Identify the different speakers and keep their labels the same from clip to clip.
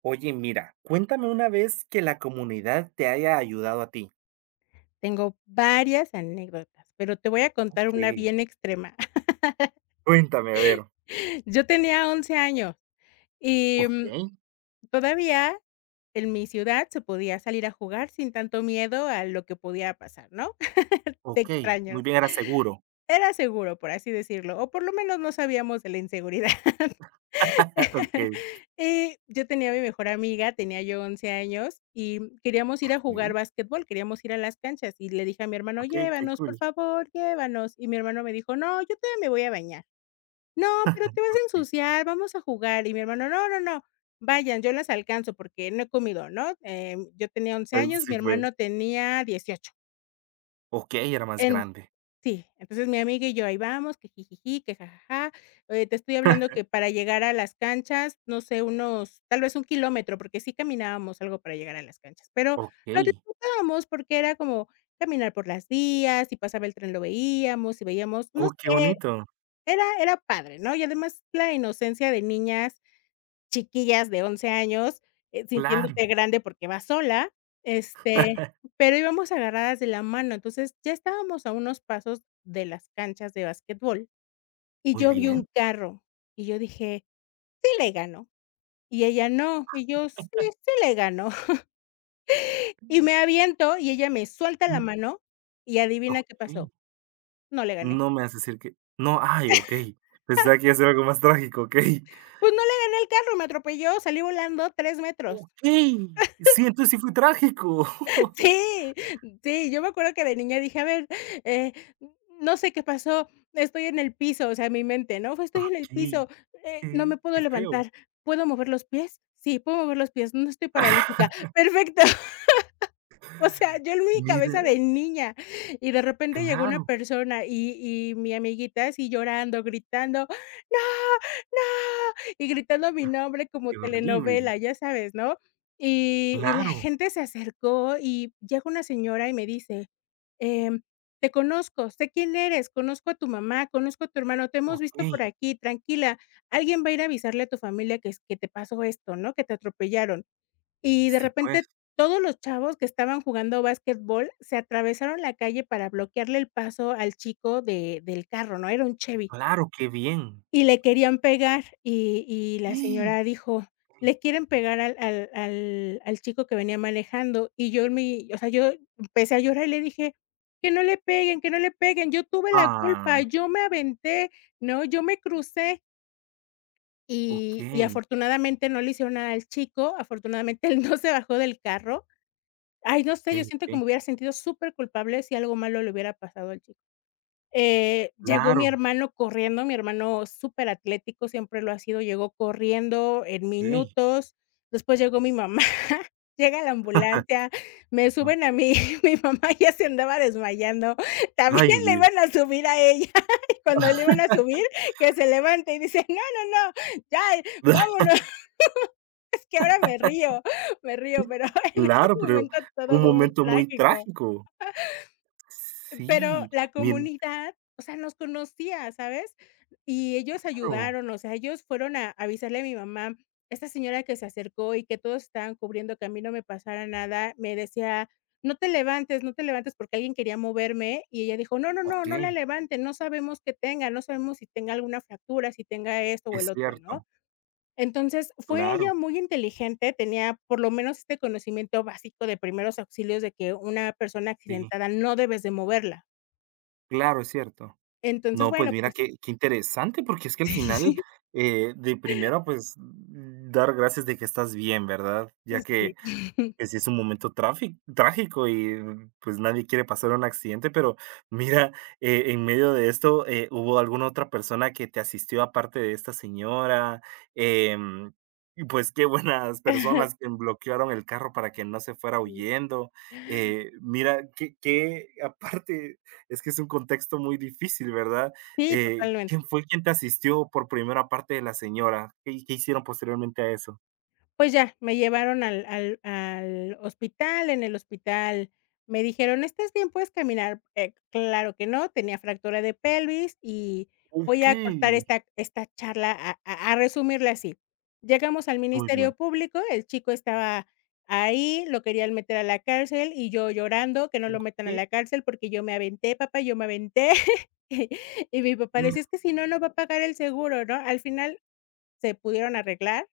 Speaker 1: Oye, mira, cuéntame una vez que la comunidad te haya ayudado a ti.
Speaker 2: Tengo varias anécdotas, pero te voy a contar
Speaker 1: Ok,
Speaker 2: una bien extrema.
Speaker 1: cuéntame, a ver.
Speaker 2: Yo tenía 11 años y,
Speaker 1: Ok,
Speaker 2: todavía en mi ciudad se podía salir a jugar sin tanto miedo a lo que podía pasar, ¿no? De
Speaker 1: ok, muy
Speaker 2: extraños.
Speaker 1: bien, era seguro.
Speaker 2: Era seguro, por así decirlo, o por lo menos no sabíamos de la inseguridad.
Speaker 1: Ah, Ok,
Speaker 2: Y yo tenía a mi mejor amiga, tenía yo 11 años, y queríamos ir
Speaker 1: ok,
Speaker 2: a jugar básquetbol, queríamos ir a las canchas, y le dije a mi hermano:
Speaker 1: ok, qué
Speaker 2: "Llévanos, por
Speaker 1: cool.
Speaker 2: favor, llévanos". Y mi hermano me dijo: "No, yo todavía me voy a bañar". No, pero te vas a
Speaker 1: Ok,
Speaker 2: ensuciar, vamos a jugar. Y mi hermano, no, no, no, vayan, yo las alcanzo porque no he comido, ¿no? Yo tenía once
Speaker 1: ah,
Speaker 2: años,
Speaker 1: sí,
Speaker 2: mi
Speaker 1: pues.
Speaker 2: hermano tenía 18.
Speaker 1: Ok, era más
Speaker 2: En
Speaker 1: grande.
Speaker 2: Sí, entonces mi amiga y yo ahí vamos, que jijiji, que jajaja. Te estoy hablando que para llegar a las canchas, no sé, unos, tal vez un kilómetro, porque sí caminábamos algo para llegar a las canchas, pero
Speaker 1: Ok,
Speaker 2: lo disfrutábamos porque era como caminar por las vías, y pasaba el tren lo veíamos, y veíamos, no
Speaker 1: oh, qué
Speaker 2: sé.
Speaker 1: bonito.
Speaker 2: Era padre, ¿no? Y además la inocencia de niñas chiquillas de 11 años,
Speaker 1: Claro,
Speaker 2: sintiéndote grande porque vas sola, este, pero íbamos agarradas de la mano. Entonces, ya estábamos a unos pasos de las canchas de basquetbol y
Speaker 1: muy
Speaker 2: yo vi
Speaker 1: bien.
Speaker 2: un carro y yo dije: "Sí le gano". Y ella: "No". Y yo: "Sí, sí le gano". Y me aviento y ella me suelta la
Speaker 1: Mm.
Speaker 2: mano y adivina qué
Speaker 1: Ok,
Speaker 2: pasó, no le gané.
Speaker 1: no me haces decir que. No, ay, ok. Pensaba que iba a ser algo más trágico, ok.
Speaker 2: Pues no le gané al carro, me atropelló, salí volando 3 metros.
Speaker 1: Ok, sí, entonces sí fue trágico.
Speaker 2: Sí, sí, yo me acuerdo que de niña dije: "A ver, eh, no sé qué pasó, estoy en el piso", o sea, mi mente, ¿no? Fue: "Estoy en el
Speaker 1: Ok,
Speaker 2: piso, no me
Speaker 1: qué
Speaker 2: puedo
Speaker 1: feo.
Speaker 2: levantar, ¿puedo mover los pies? Sí, puedo mover los pies, no estoy paralítica". Perfecto, o sea, yo en mi
Speaker 1: Mira,
Speaker 2: cabeza de niña, y de repente llegó una
Speaker 1: claro,
Speaker 2: persona y mi amiguita así llorando, gritando. Y gritando mi nombre como
Speaker 1: qué horrible.
Speaker 2: telenovela, ya sabes, ¿no? Y la
Speaker 1: Claro,
Speaker 2: gente se acercó y llega una señora y me dice, em: "Te conozco, sé quién eres, conozco a tu mamá, conozco a tu hermano, te hemos visto por
Speaker 1: okey.
Speaker 2: aquí, tranquila, alguien va a ir a avisarle a tu familia que es que te pasó esto, ¿no? Que te atropellaron". Y de
Speaker 1: Sí, pues,
Speaker 2: repente todos los chavos que estaban jugando básquetbol se atravesaron la calle para bloquearle el paso al chico de del carro, ¿no? Era un Chevy.
Speaker 1: claro, qué bien.
Speaker 2: Y le querían pegar, y la señora dijo: "Le quieren pegar al chico que venía manejando", y yo en mi o sea, yo empecé a llorar y le dije: "Que no le peguen, que no le peguen, yo tuve la
Speaker 1: Ah,
Speaker 2: culpa, yo me aventé, ¿no? Yo me crucé". Y
Speaker 1: okey,
Speaker 2: afortunadamente no le hicieron nada al chico, afortunadamente él no se bajó del carro. Ay, no sé,
Speaker 1: okey,
Speaker 2: yo siento
Speaker 1: okey.
Speaker 2: que me hubiera sentido súper culpable si algo malo le hubiera pasado al chico. Llegó mi
Speaker 1: Claro,
Speaker 2: hermano corriendo, mi hermano súper atlético siempre lo ha sido, llegó corriendo en
Speaker 1: okey,
Speaker 2: minutos, después llegó mi mamá, llega la ambulancia, me suben a
Speaker 1: okey.
Speaker 2: mí, mi mamá ya se andaba desmayando, también
Speaker 1: Ay,
Speaker 2: le
Speaker 1: Dios.
Speaker 2: iban a subir a ella, y cuando le iban a subir, que se levanta y dice: "No, no, no, ya, vámonos", que ahora me río, pero en ese
Speaker 1: Claro, pero
Speaker 2: momento todo
Speaker 1: un
Speaker 2: fue muy
Speaker 1: momento muy
Speaker 2: trágico.
Speaker 1: trágico.
Speaker 2: Pero
Speaker 1: Sí,
Speaker 2: la
Speaker 1: bien
Speaker 2: comunidad, o sea, nos conocía, ¿sabes? Y ellos
Speaker 1: claro,
Speaker 2: ayudaron, o sea, ellos fueron a avisarle a mi mamá, esta señora que se acercó y que todos estaban cubriendo que a mí no me pasara nada, me decía, no te levantes, no te levantes porque alguien quería moverme y ella dijo, no, no, no, no la
Speaker 1: okey,
Speaker 2: levanten, no sabemos qué tenga, no sabemos si tenga alguna fractura, si tenga esto o el
Speaker 1: es
Speaker 2: otro,
Speaker 1: cierto,
Speaker 2: ¿no? Entonces fue ella
Speaker 1: claro,
Speaker 2: muy inteligente, tenía por lo menos este conocimiento básico de primeros auxilios de que una persona
Speaker 1: sí,
Speaker 2: accidentada no debes de moverla.
Speaker 1: claro, es cierto.
Speaker 2: Entonces,
Speaker 1: No, pues
Speaker 2: bueno,
Speaker 1: mira
Speaker 2: pues
Speaker 1: qué interesante, porque es que al final, de primero, pues, dar gracias de que estás bien, ¿verdad? Ya
Speaker 2: sí,
Speaker 1: que
Speaker 2: sí,
Speaker 1: que sí es un momento trafi trágico y, pues, nadie quiere pasar un accidente, pero mira, en medio de esto, ¿hubo alguna otra persona que te asistió aparte de esta señora? Em, y, pues, qué buenas personas que bloquearon el carro para que no se fuera
Speaker 2: sí.
Speaker 1: huyendo. Mira, que aparte, es que es un contexto muy difícil, ¿verdad?
Speaker 2: Sí,
Speaker 1: ¿Quién
Speaker 2: totalmente.
Speaker 1: fue quien te asistió por primera parte de la señora? ¿Qué hicieron posteriormente a eso?
Speaker 2: Pues ya, me llevaron al hospital, en el hospital me dijeron: "¿Estás bien? ¿Puedes caminar?". Claro que no, tenía fractura de pelvis y voy a
Speaker 1: Okey,
Speaker 2: cortar esta charla a resumirla así. Llegamos al
Speaker 1: muy bien.
Speaker 2: Ministerio Público, el chico estaba ahí, lo querían meter a la cárcel y yo llorando que no lo metan a
Speaker 1: Okey.
Speaker 2: la cárcel porque yo me aventé, papá, yo me aventé. Y y mi papá
Speaker 1: Pues
Speaker 2: decía: "Es que si no, no va a pagar el seguro", ¿no? Al final se pudieron arreglar.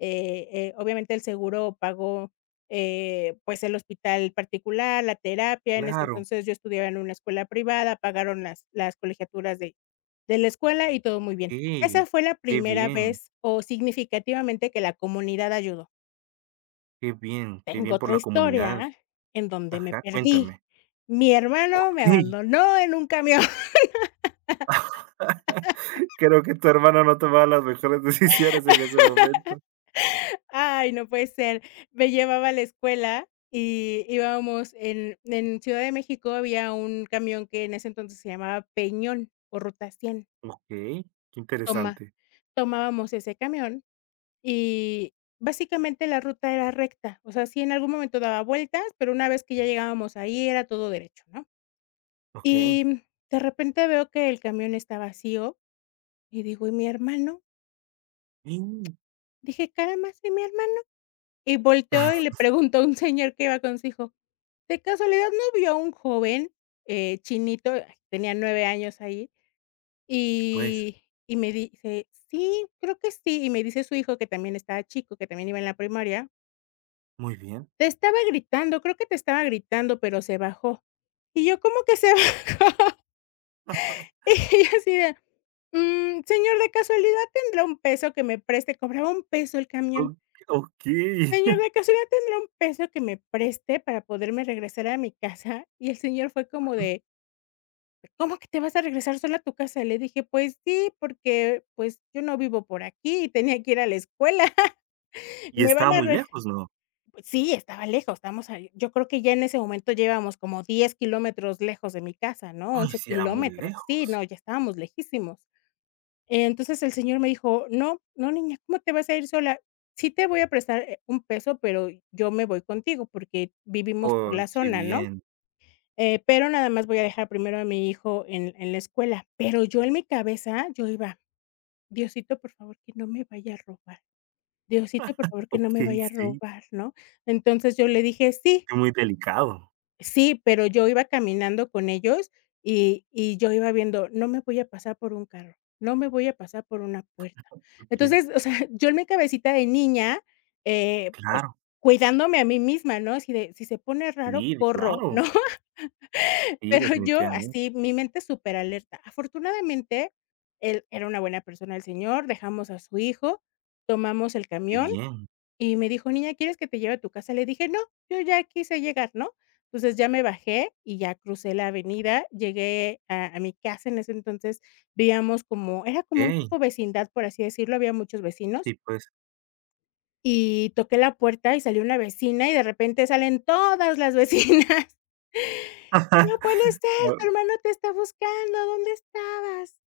Speaker 2: Obviamente, el seguro pagó, pues, el hospital particular, la terapia. En ese
Speaker 1: claro,
Speaker 2: entonces, yo estudiaba en una escuela privada, pagaron las colegiaturas de la escuela y todo muy bien.
Speaker 1: okey,
Speaker 2: Esa fue la
Speaker 1: qué
Speaker 2: primera
Speaker 1: bien,
Speaker 2: vez, o significativamente, que la comunidad ayudó.
Speaker 1: qué bien, qué
Speaker 2: Tengo
Speaker 1: bien por
Speaker 2: otra
Speaker 1: la comunidad.
Speaker 2: historia en donde me
Speaker 1: Ajá,
Speaker 2: perdí.
Speaker 1: cuéntame.
Speaker 2: Mi hermano me
Speaker 1: Okey.
Speaker 2: abandonó en un camión.
Speaker 1: Creo que tu hermano no tomaba las mejores decisiones en ese momento.
Speaker 2: Ay, no puede ser. Me llevaba a la escuela y íbamos en Ciudad de México. Había un camión que en ese entonces se llamaba Peñón o Ruta 100.
Speaker 1: Okey, qué
Speaker 2: Toma
Speaker 1: interesante.
Speaker 2: Tomábamos ese camión y básicamente la ruta era recta, o sea, sí en algún momento daba vueltas, pero una vez que ya llegábamos ahí era todo derecho, ¿no?
Speaker 1: Okey.
Speaker 2: Y de repente veo que el camión está vacío y digo: "¿Y mi hermano?".
Speaker 1: Mm,
Speaker 2: Dije: "Caramba, ¿y mi hermano?". Y volteo y le pregunto a un señor que iba con su hijo: "De casualidad, ¿no vio a un joven, chinito?". Ay, tenía 9 años ahí,
Speaker 1: y pues,
Speaker 2: y y me dice: "Sí, creo que sí". Y me dice su hijo, que también estaba chico, que también iba en la primaria:
Speaker 1: muy bien.
Speaker 2: "Te estaba gritando, creo que te estaba gritando, pero se bajó". Y yo: "¿Cómo que se bajó?". Y yo así de: Señor, de casualidad, ¿tendrá un peso que me preste?". Cobraba un peso el camión.
Speaker 1: O Okey.
Speaker 2: "Señor, de casualidad, ¿tendrá un peso que me preste para poderme regresar a mi casa?". Y el señor fue como de: "¿Cómo que te vas a regresar sola a tu casa?". Le dije: "Pues sí, porque, pues, yo no vivo por aquí y tenía que ir a la escuela.
Speaker 1: ¿Y
Speaker 2: Me van
Speaker 1: estaba
Speaker 2: a
Speaker 1: muy
Speaker 2: re"
Speaker 1: lejos, no?
Speaker 2: pues sí, estaba lejos, estamos ahí yo creo que ya en ese momento ya como 10 kilómetros lejos de mi casa, ¿no?
Speaker 1: Ay,
Speaker 2: 11
Speaker 1: sí era muy
Speaker 2: kilómetros. Sí,
Speaker 1: lejos.
Speaker 2: no, ya estábamos lejísimos. Entonces el señor me dijo: "No, no, niña, ¿cómo te vas a ir sola? Sí te voy a prestar, un peso, pero yo me voy contigo porque vivimos por
Speaker 1: Oh,
Speaker 2: la
Speaker 1: qué
Speaker 2: zona, ¿no?
Speaker 1: bien.
Speaker 2: Pero nada más voy a dejar primero a mi hijo en la escuela", pero yo en mi cabeza, yo iba: "Diosito, por favor, que no me vaya a robar. Diosito, por favor, que no me
Speaker 1: Okey,
Speaker 2: vaya a
Speaker 1: sí,
Speaker 2: robar", ¿no? Entonces, yo le dije: "Sí,
Speaker 1: qué muy delicado.
Speaker 2: sí", pero yo iba caminando con ellos y yo iba viendo: "No me voy a pasar por un carro, no me voy a pasar por una puerta".
Speaker 1: Okey.
Speaker 2: Entonces, o sea, yo en mi cabecita de niña, pues,
Speaker 1: Claro,
Speaker 2: cuidándome a mí misma, ¿no? Así de, si se pone raro,
Speaker 1: sí,
Speaker 2: corro,
Speaker 1: claro.
Speaker 2: ¿no?
Speaker 1: Sí,
Speaker 2: Pero yo
Speaker 1: definitivamente.
Speaker 2: así, mi mente súper alerta. Afortunadamente, él era una buena persona el señor, dejamos a su hijo, tomamos el
Speaker 1: Qué
Speaker 2: camión
Speaker 1: bien.
Speaker 2: y me dijo: "Niña, ¿quieres que te lleve a tu casa?". Le dije: "No, yo ya quise llegar", ¿no? Entonces, ya me bajé y ya crucé la avenida, llegué a mi casa. En ese entonces vivíamos como era como un
Speaker 1: Okey,
Speaker 2: tipo vecindad, por así decirlo, había muchos
Speaker 1: sí,
Speaker 2: vecinos,
Speaker 1: pues.
Speaker 2: y toqué la puerta y salió una vecina, y de repente salen todas las vecinas. No puede ser,
Speaker 1: No,
Speaker 2: tu hermano te está buscando, ¿dónde estabas?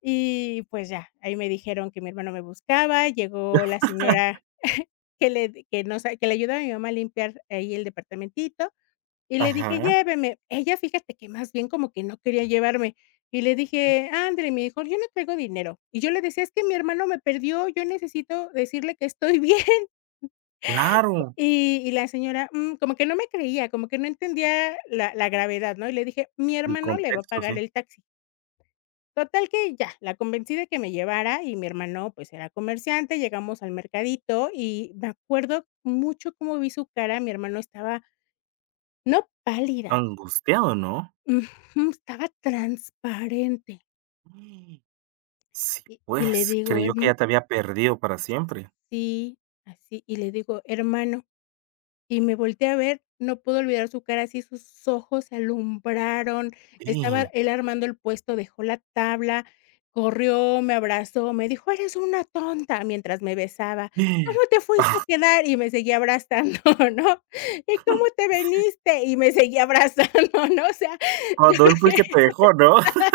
Speaker 2: Y pues ya, ahí me dijeron que mi hermano me buscaba, llegó la señora que le d que nos que le ayudaba a mi mamá a limpiar ahí el departamentito, y le dije:
Speaker 1: ajá,
Speaker 2: "Lléveme". Ella, fíjate que más bien como que no quería llevarme, y le dije: "Ándele", me dijo: "Yo no traigo dinero". Y yo le decía: "Es que mi hermano me perdió, yo necesito decirle que estoy bien".
Speaker 1: claro,
Speaker 2: Y la señora, como que no me creía, como que no entendía la gravedad, ¿no? Y le dije: "Mi
Speaker 1: el
Speaker 2: hermano le va a
Speaker 1: contexto,
Speaker 2: pagar
Speaker 1: sí.
Speaker 2: el taxi". Total que ya, la convencí de que me llevara y mi hermano, pues, era comerciante, llegamos al mercadito y me acuerdo mucho cómo vi su cara, mi hermano estaba, no pálida,
Speaker 1: Angustiado, ¿no?
Speaker 2: ujú, estaba transparente.
Speaker 1: Mm, Sí,
Speaker 2: Y le
Speaker 1: pues,
Speaker 2: digo,
Speaker 1: creyó que
Speaker 2: herm
Speaker 1: ya te había perdido para siempre.
Speaker 2: sí, así, y le digo: "Hermano". Y me volteé a ver, no puedo olvidar su cara, así sus ojos se alumbraron. Estaba
Speaker 1: Sí.
Speaker 2: él armando el puesto, dejó la tabla, corrió, me abrazó, me dijo: "Eres una tonta", mientras me besaba. "¿Cómo te fuiste a quedar?", y me seguía abrazando, ¿no? "¿Y cómo te veniste?", y me seguía abrazando, ¿no? O sea, yo
Speaker 1: Cuando
Speaker 2: creo
Speaker 1: él fue el que
Speaker 2: que
Speaker 1: te dejó, ¿no?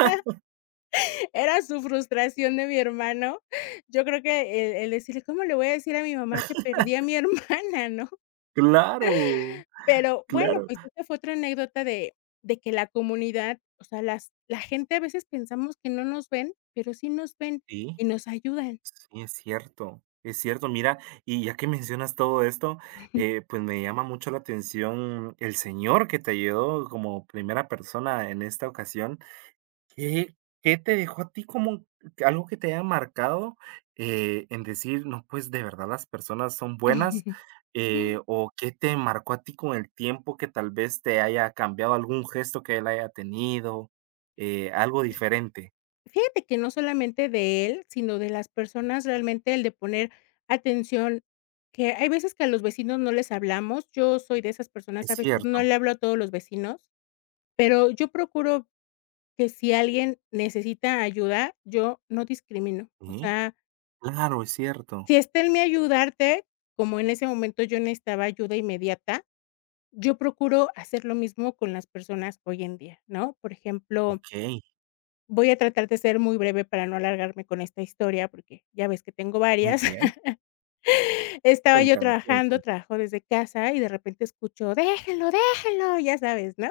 Speaker 2: era su frustración de mi hermano. Yo creo que el decirle: "¿Cómo le voy a decir a mi mamá que perdí a mi hermana?", ¿no?
Speaker 1: Claro,
Speaker 2: Pero bueno,
Speaker 1: claro.
Speaker 2: pues esta fue otra anécdota de que la comunidad, o sea, las la gente a veces pensamos que no nos ven, pero sí nos ven
Speaker 1: Sí,
Speaker 2: y nos ayudan.
Speaker 1: sí, es cierto, es cierto. Mira, y ya que mencionas todo esto, pues, me llama mucho la atención el señor que te ayudó como primera persona en esta ocasión. ¿Qué qué te dejó a ti como que algo que te haya marcado, en decir: "No, pues, de verdad las personas son buenas", o qué te marcó a ti con el tiempo que tal vez te haya cambiado algún gesto que él haya tenido, algo diferente?
Speaker 2: Fíjate que no solamente de él, sino de las personas realmente el de poner atención, que hay veces que a los vecinos no les hablamos. Yo soy de esas
Speaker 1: Es
Speaker 2: personas, a veces no
Speaker 1: cierto.
Speaker 2: le hablo a todos los vecinos, pero yo procuro que si alguien necesita ayuda, yo no discrimino. O
Speaker 1: Sí,
Speaker 2: sea,
Speaker 1: claro, es cierto.
Speaker 2: si está en mí ayudarte, como en ese momento yo necesitaba ayuda inmediata, yo procuro hacer lo mismo con las personas hoy en día, ¿no? Por ejemplo,
Speaker 1: Okey,
Speaker 2: voy a tratar de ser muy breve para no alargarme con esta historia, porque ya ves que tengo
Speaker 1: muy
Speaker 2: varias.
Speaker 1: bien.
Speaker 2: Estaba yo
Speaker 1: Cuéntame,
Speaker 2: trabajando,
Speaker 1: cuéntame.
Speaker 2: trabajo desde casa y de repente escucho: "Déjenlo, déjenlo", ya sabes, ¿no?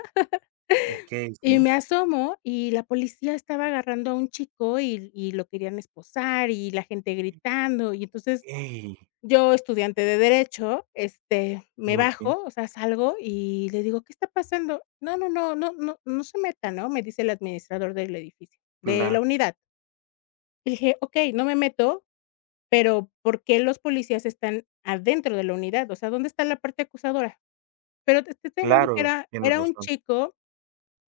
Speaker 1: Okey, sí.
Speaker 2: Y me asomo y la policía estaba agarrando a un chico y lo querían esposar y la gente gritando. Y entonces
Speaker 1: Okey,
Speaker 2: yo, estudiante de derecho, este, me
Speaker 1: muy bien.
Speaker 2: bajo, o sea, salgo y le digo: "¿Qué está pasando?". "No, no, no, no se meta", ¿no? Me dice el administrador del edificio, de la
Speaker 1: Claro,
Speaker 2: unidad. Le dije: "Okey, no me meto, pero ¿por qué los policías están adentro de la unidad? O sea, ¿dónde está la parte acusadora?". Pero te estoy hablando que
Speaker 1: claro,
Speaker 2: era
Speaker 1: tienes
Speaker 2: era un
Speaker 1: razón.
Speaker 2: chico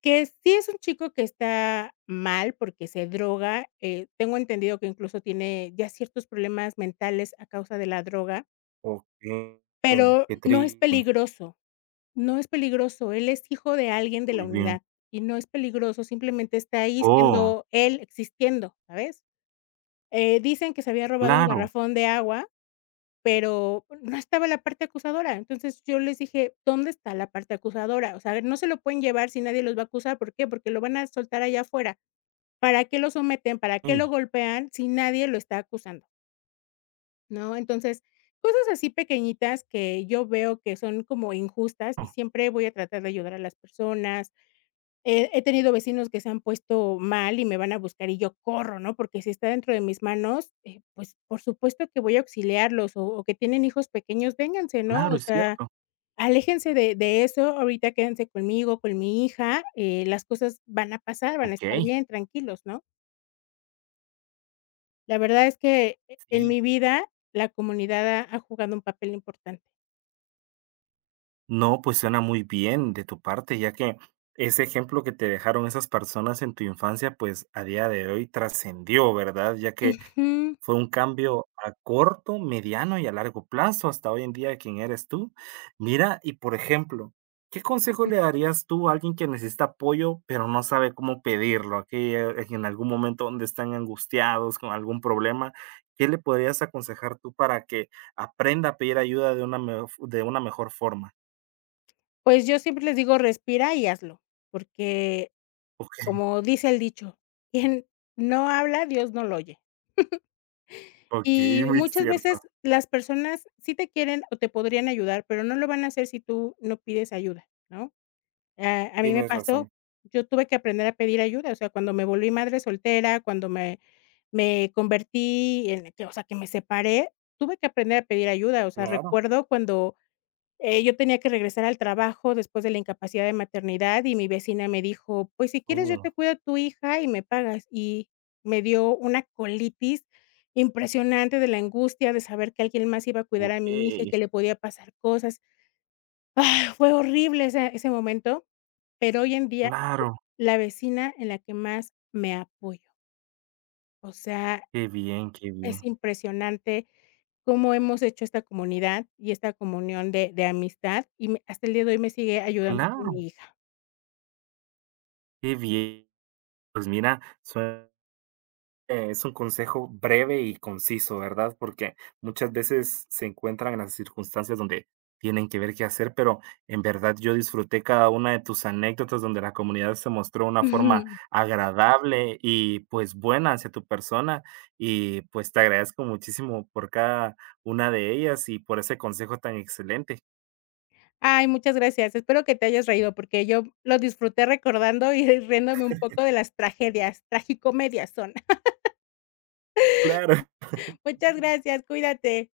Speaker 2: que sí es un chico que está mal porque se droga, tengo entendido que incluso tiene ya ciertos problemas mentales a causa de la droga.
Speaker 1: Okey,
Speaker 2: Pero
Speaker 1: qué
Speaker 2: no es
Speaker 1: triste.
Speaker 2: peligroso, no es peligroso. Él es hijo de alguien de la
Speaker 1: Muy bien.
Speaker 2: unidad y no es peligroso, simplemente está ahí
Speaker 1: Oh,
Speaker 2: siendo él, existiendo, ¿sabes? Dicen que se había robado un
Speaker 1: claro,
Speaker 2: garrafón de agua, pero no estaba la parte acusadora. Entonces, yo les dije: "¿Dónde está la parte acusadora?". O sea, no se lo pueden llevar si nadie los va a acusar, ¿por qué? Porque lo van a soltar allá afuera. ¿Para qué lo someten? ¿Para qué lo
Speaker 1: sí,
Speaker 2: golpean si nadie lo está acusando? ¿No? Entonces, cosas así pequeñitas que yo veo que son como injustas y
Speaker 1: oh,
Speaker 2: siempre voy a tratar de ayudar a las personas. He tenido vecinos que se han puesto mal y me van a buscar y yo corro, ¿no? Porque si está dentro de mis manos, pues, por supuesto que voy a auxiliarlos o que tienen hijos pequeños, vénganse, ¿no?
Speaker 1: claro,
Speaker 2: O
Speaker 1: es
Speaker 2: sea,
Speaker 1: cierto.
Speaker 2: aléjense de eso, ahorita quédense conmigo, con mi hija, las cosas van a pasar, van a estar
Speaker 1: Okey,
Speaker 2: bien, tranquilos, ¿no? La verdad es que en
Speaker 1: sí.
Speaker 2: mi vida la comunidad ha jugado un papel importante.
Speaker 1: No, pues suena muy bien de tu parte, ya que ese ejemplo que te dejaron esas personas en tu infancia, pues a día de hoy trascendió, ¿verdad? Ya que
Speaker 2: Ujú.
Speaker 1: fue un cambio a corto, mediano y a largo plazo hasta hoy en día quién eres tú. Mira, y por ejemplo, ¿qué consejo le darías tú a alguien que necesita apoyo pero no sabe cómo pedirlo? Aquí en algún momento donde están angustiados con algún problema, ¿qué le podrías aconsejar tú para que aprenda a pedir ayuda de una, de una mejor forma?
Speaker 2: Pues yo siempre les digo: "Respira y hazlo", porque
Speaker 1: Okey,
Speaker 2: como dice el dicho: "Quien no habla, Dios no lo oye".
Speaker 1: okey,
Speaker 2: Y
Speaker 1: muy
Speaker 2: muchas
Speaker 1: cierto.
Speaker 2: veces las personas sí te quieren o te podrían ayudar, pero no lo van a hacer si tú no pides ayuda, ¿no? Ah, a mí me
Speaker 1: Tienes
Speaker 2: pasó,
Speaker 1: razón,
Speaker 2: yo tuve que aprender a pedir ayuda, o sea, cuando me volví madre soltera, cuando me me convertí en que, o sea, que me separé, tuve que aprender a pedir ayuda, o sea,
Speaker 1: claro.
Speaker 2: recuerdo cuando, yo tenía que regresar al trabajo después de la incapacidad de maternidad y mi vecina me dijo: "Pues, si quieres, yo
Speaker 1: Oh,
Speaker 2: te cuido a tu hija y me pagas". Y me dio una colitis impresionante de la angustia de saber que alguien más iba a cuidar a mi hija y que
Speaker 1: okey.
Speaker 2: le podía pasar cosas. ¡Ah!, fue horrible ese momento, pero hoy en día
Speaker 1: Claro,
Speaker 2: la vecina en la que más me apoyo. O sea,
Speaker 1: qué bien, qué
Speaker 2: es
Speaker 1: bien.
Speaker 2: impresionante cómo hemos hecho esta comunidad y esta comunión de amistad, y me hasta el día de hoy me sigue ayudando con
Speaker 1: Claro,
Speaker 2: mi hija.
Speaker 1: qué bien. Pues mira, sue es un consejo breve y conciso, ¿verdad? Porque muchas veces se encuentran en las circunstancias donde tienen que ver qué hacer, pero en verdad yo disfruté cada una de tus anécdotas donde la comunidad se mostró una forma
Speaker 2: Ujú.
Speaker 1: agradable y pues buena hacia tu persona y pues te agradezco muchísimo por cada una de ellas y por ese consejo tan excelente.
Speaker 2: Ay, muchas gracias. Espero que te hayas reído, porque yo lo disfruté recordando y riéndome un poco de las tragedias, tragicomedias son.
Speaker 1: Claro.
Speaker 2: Muchas gracias, cuídate.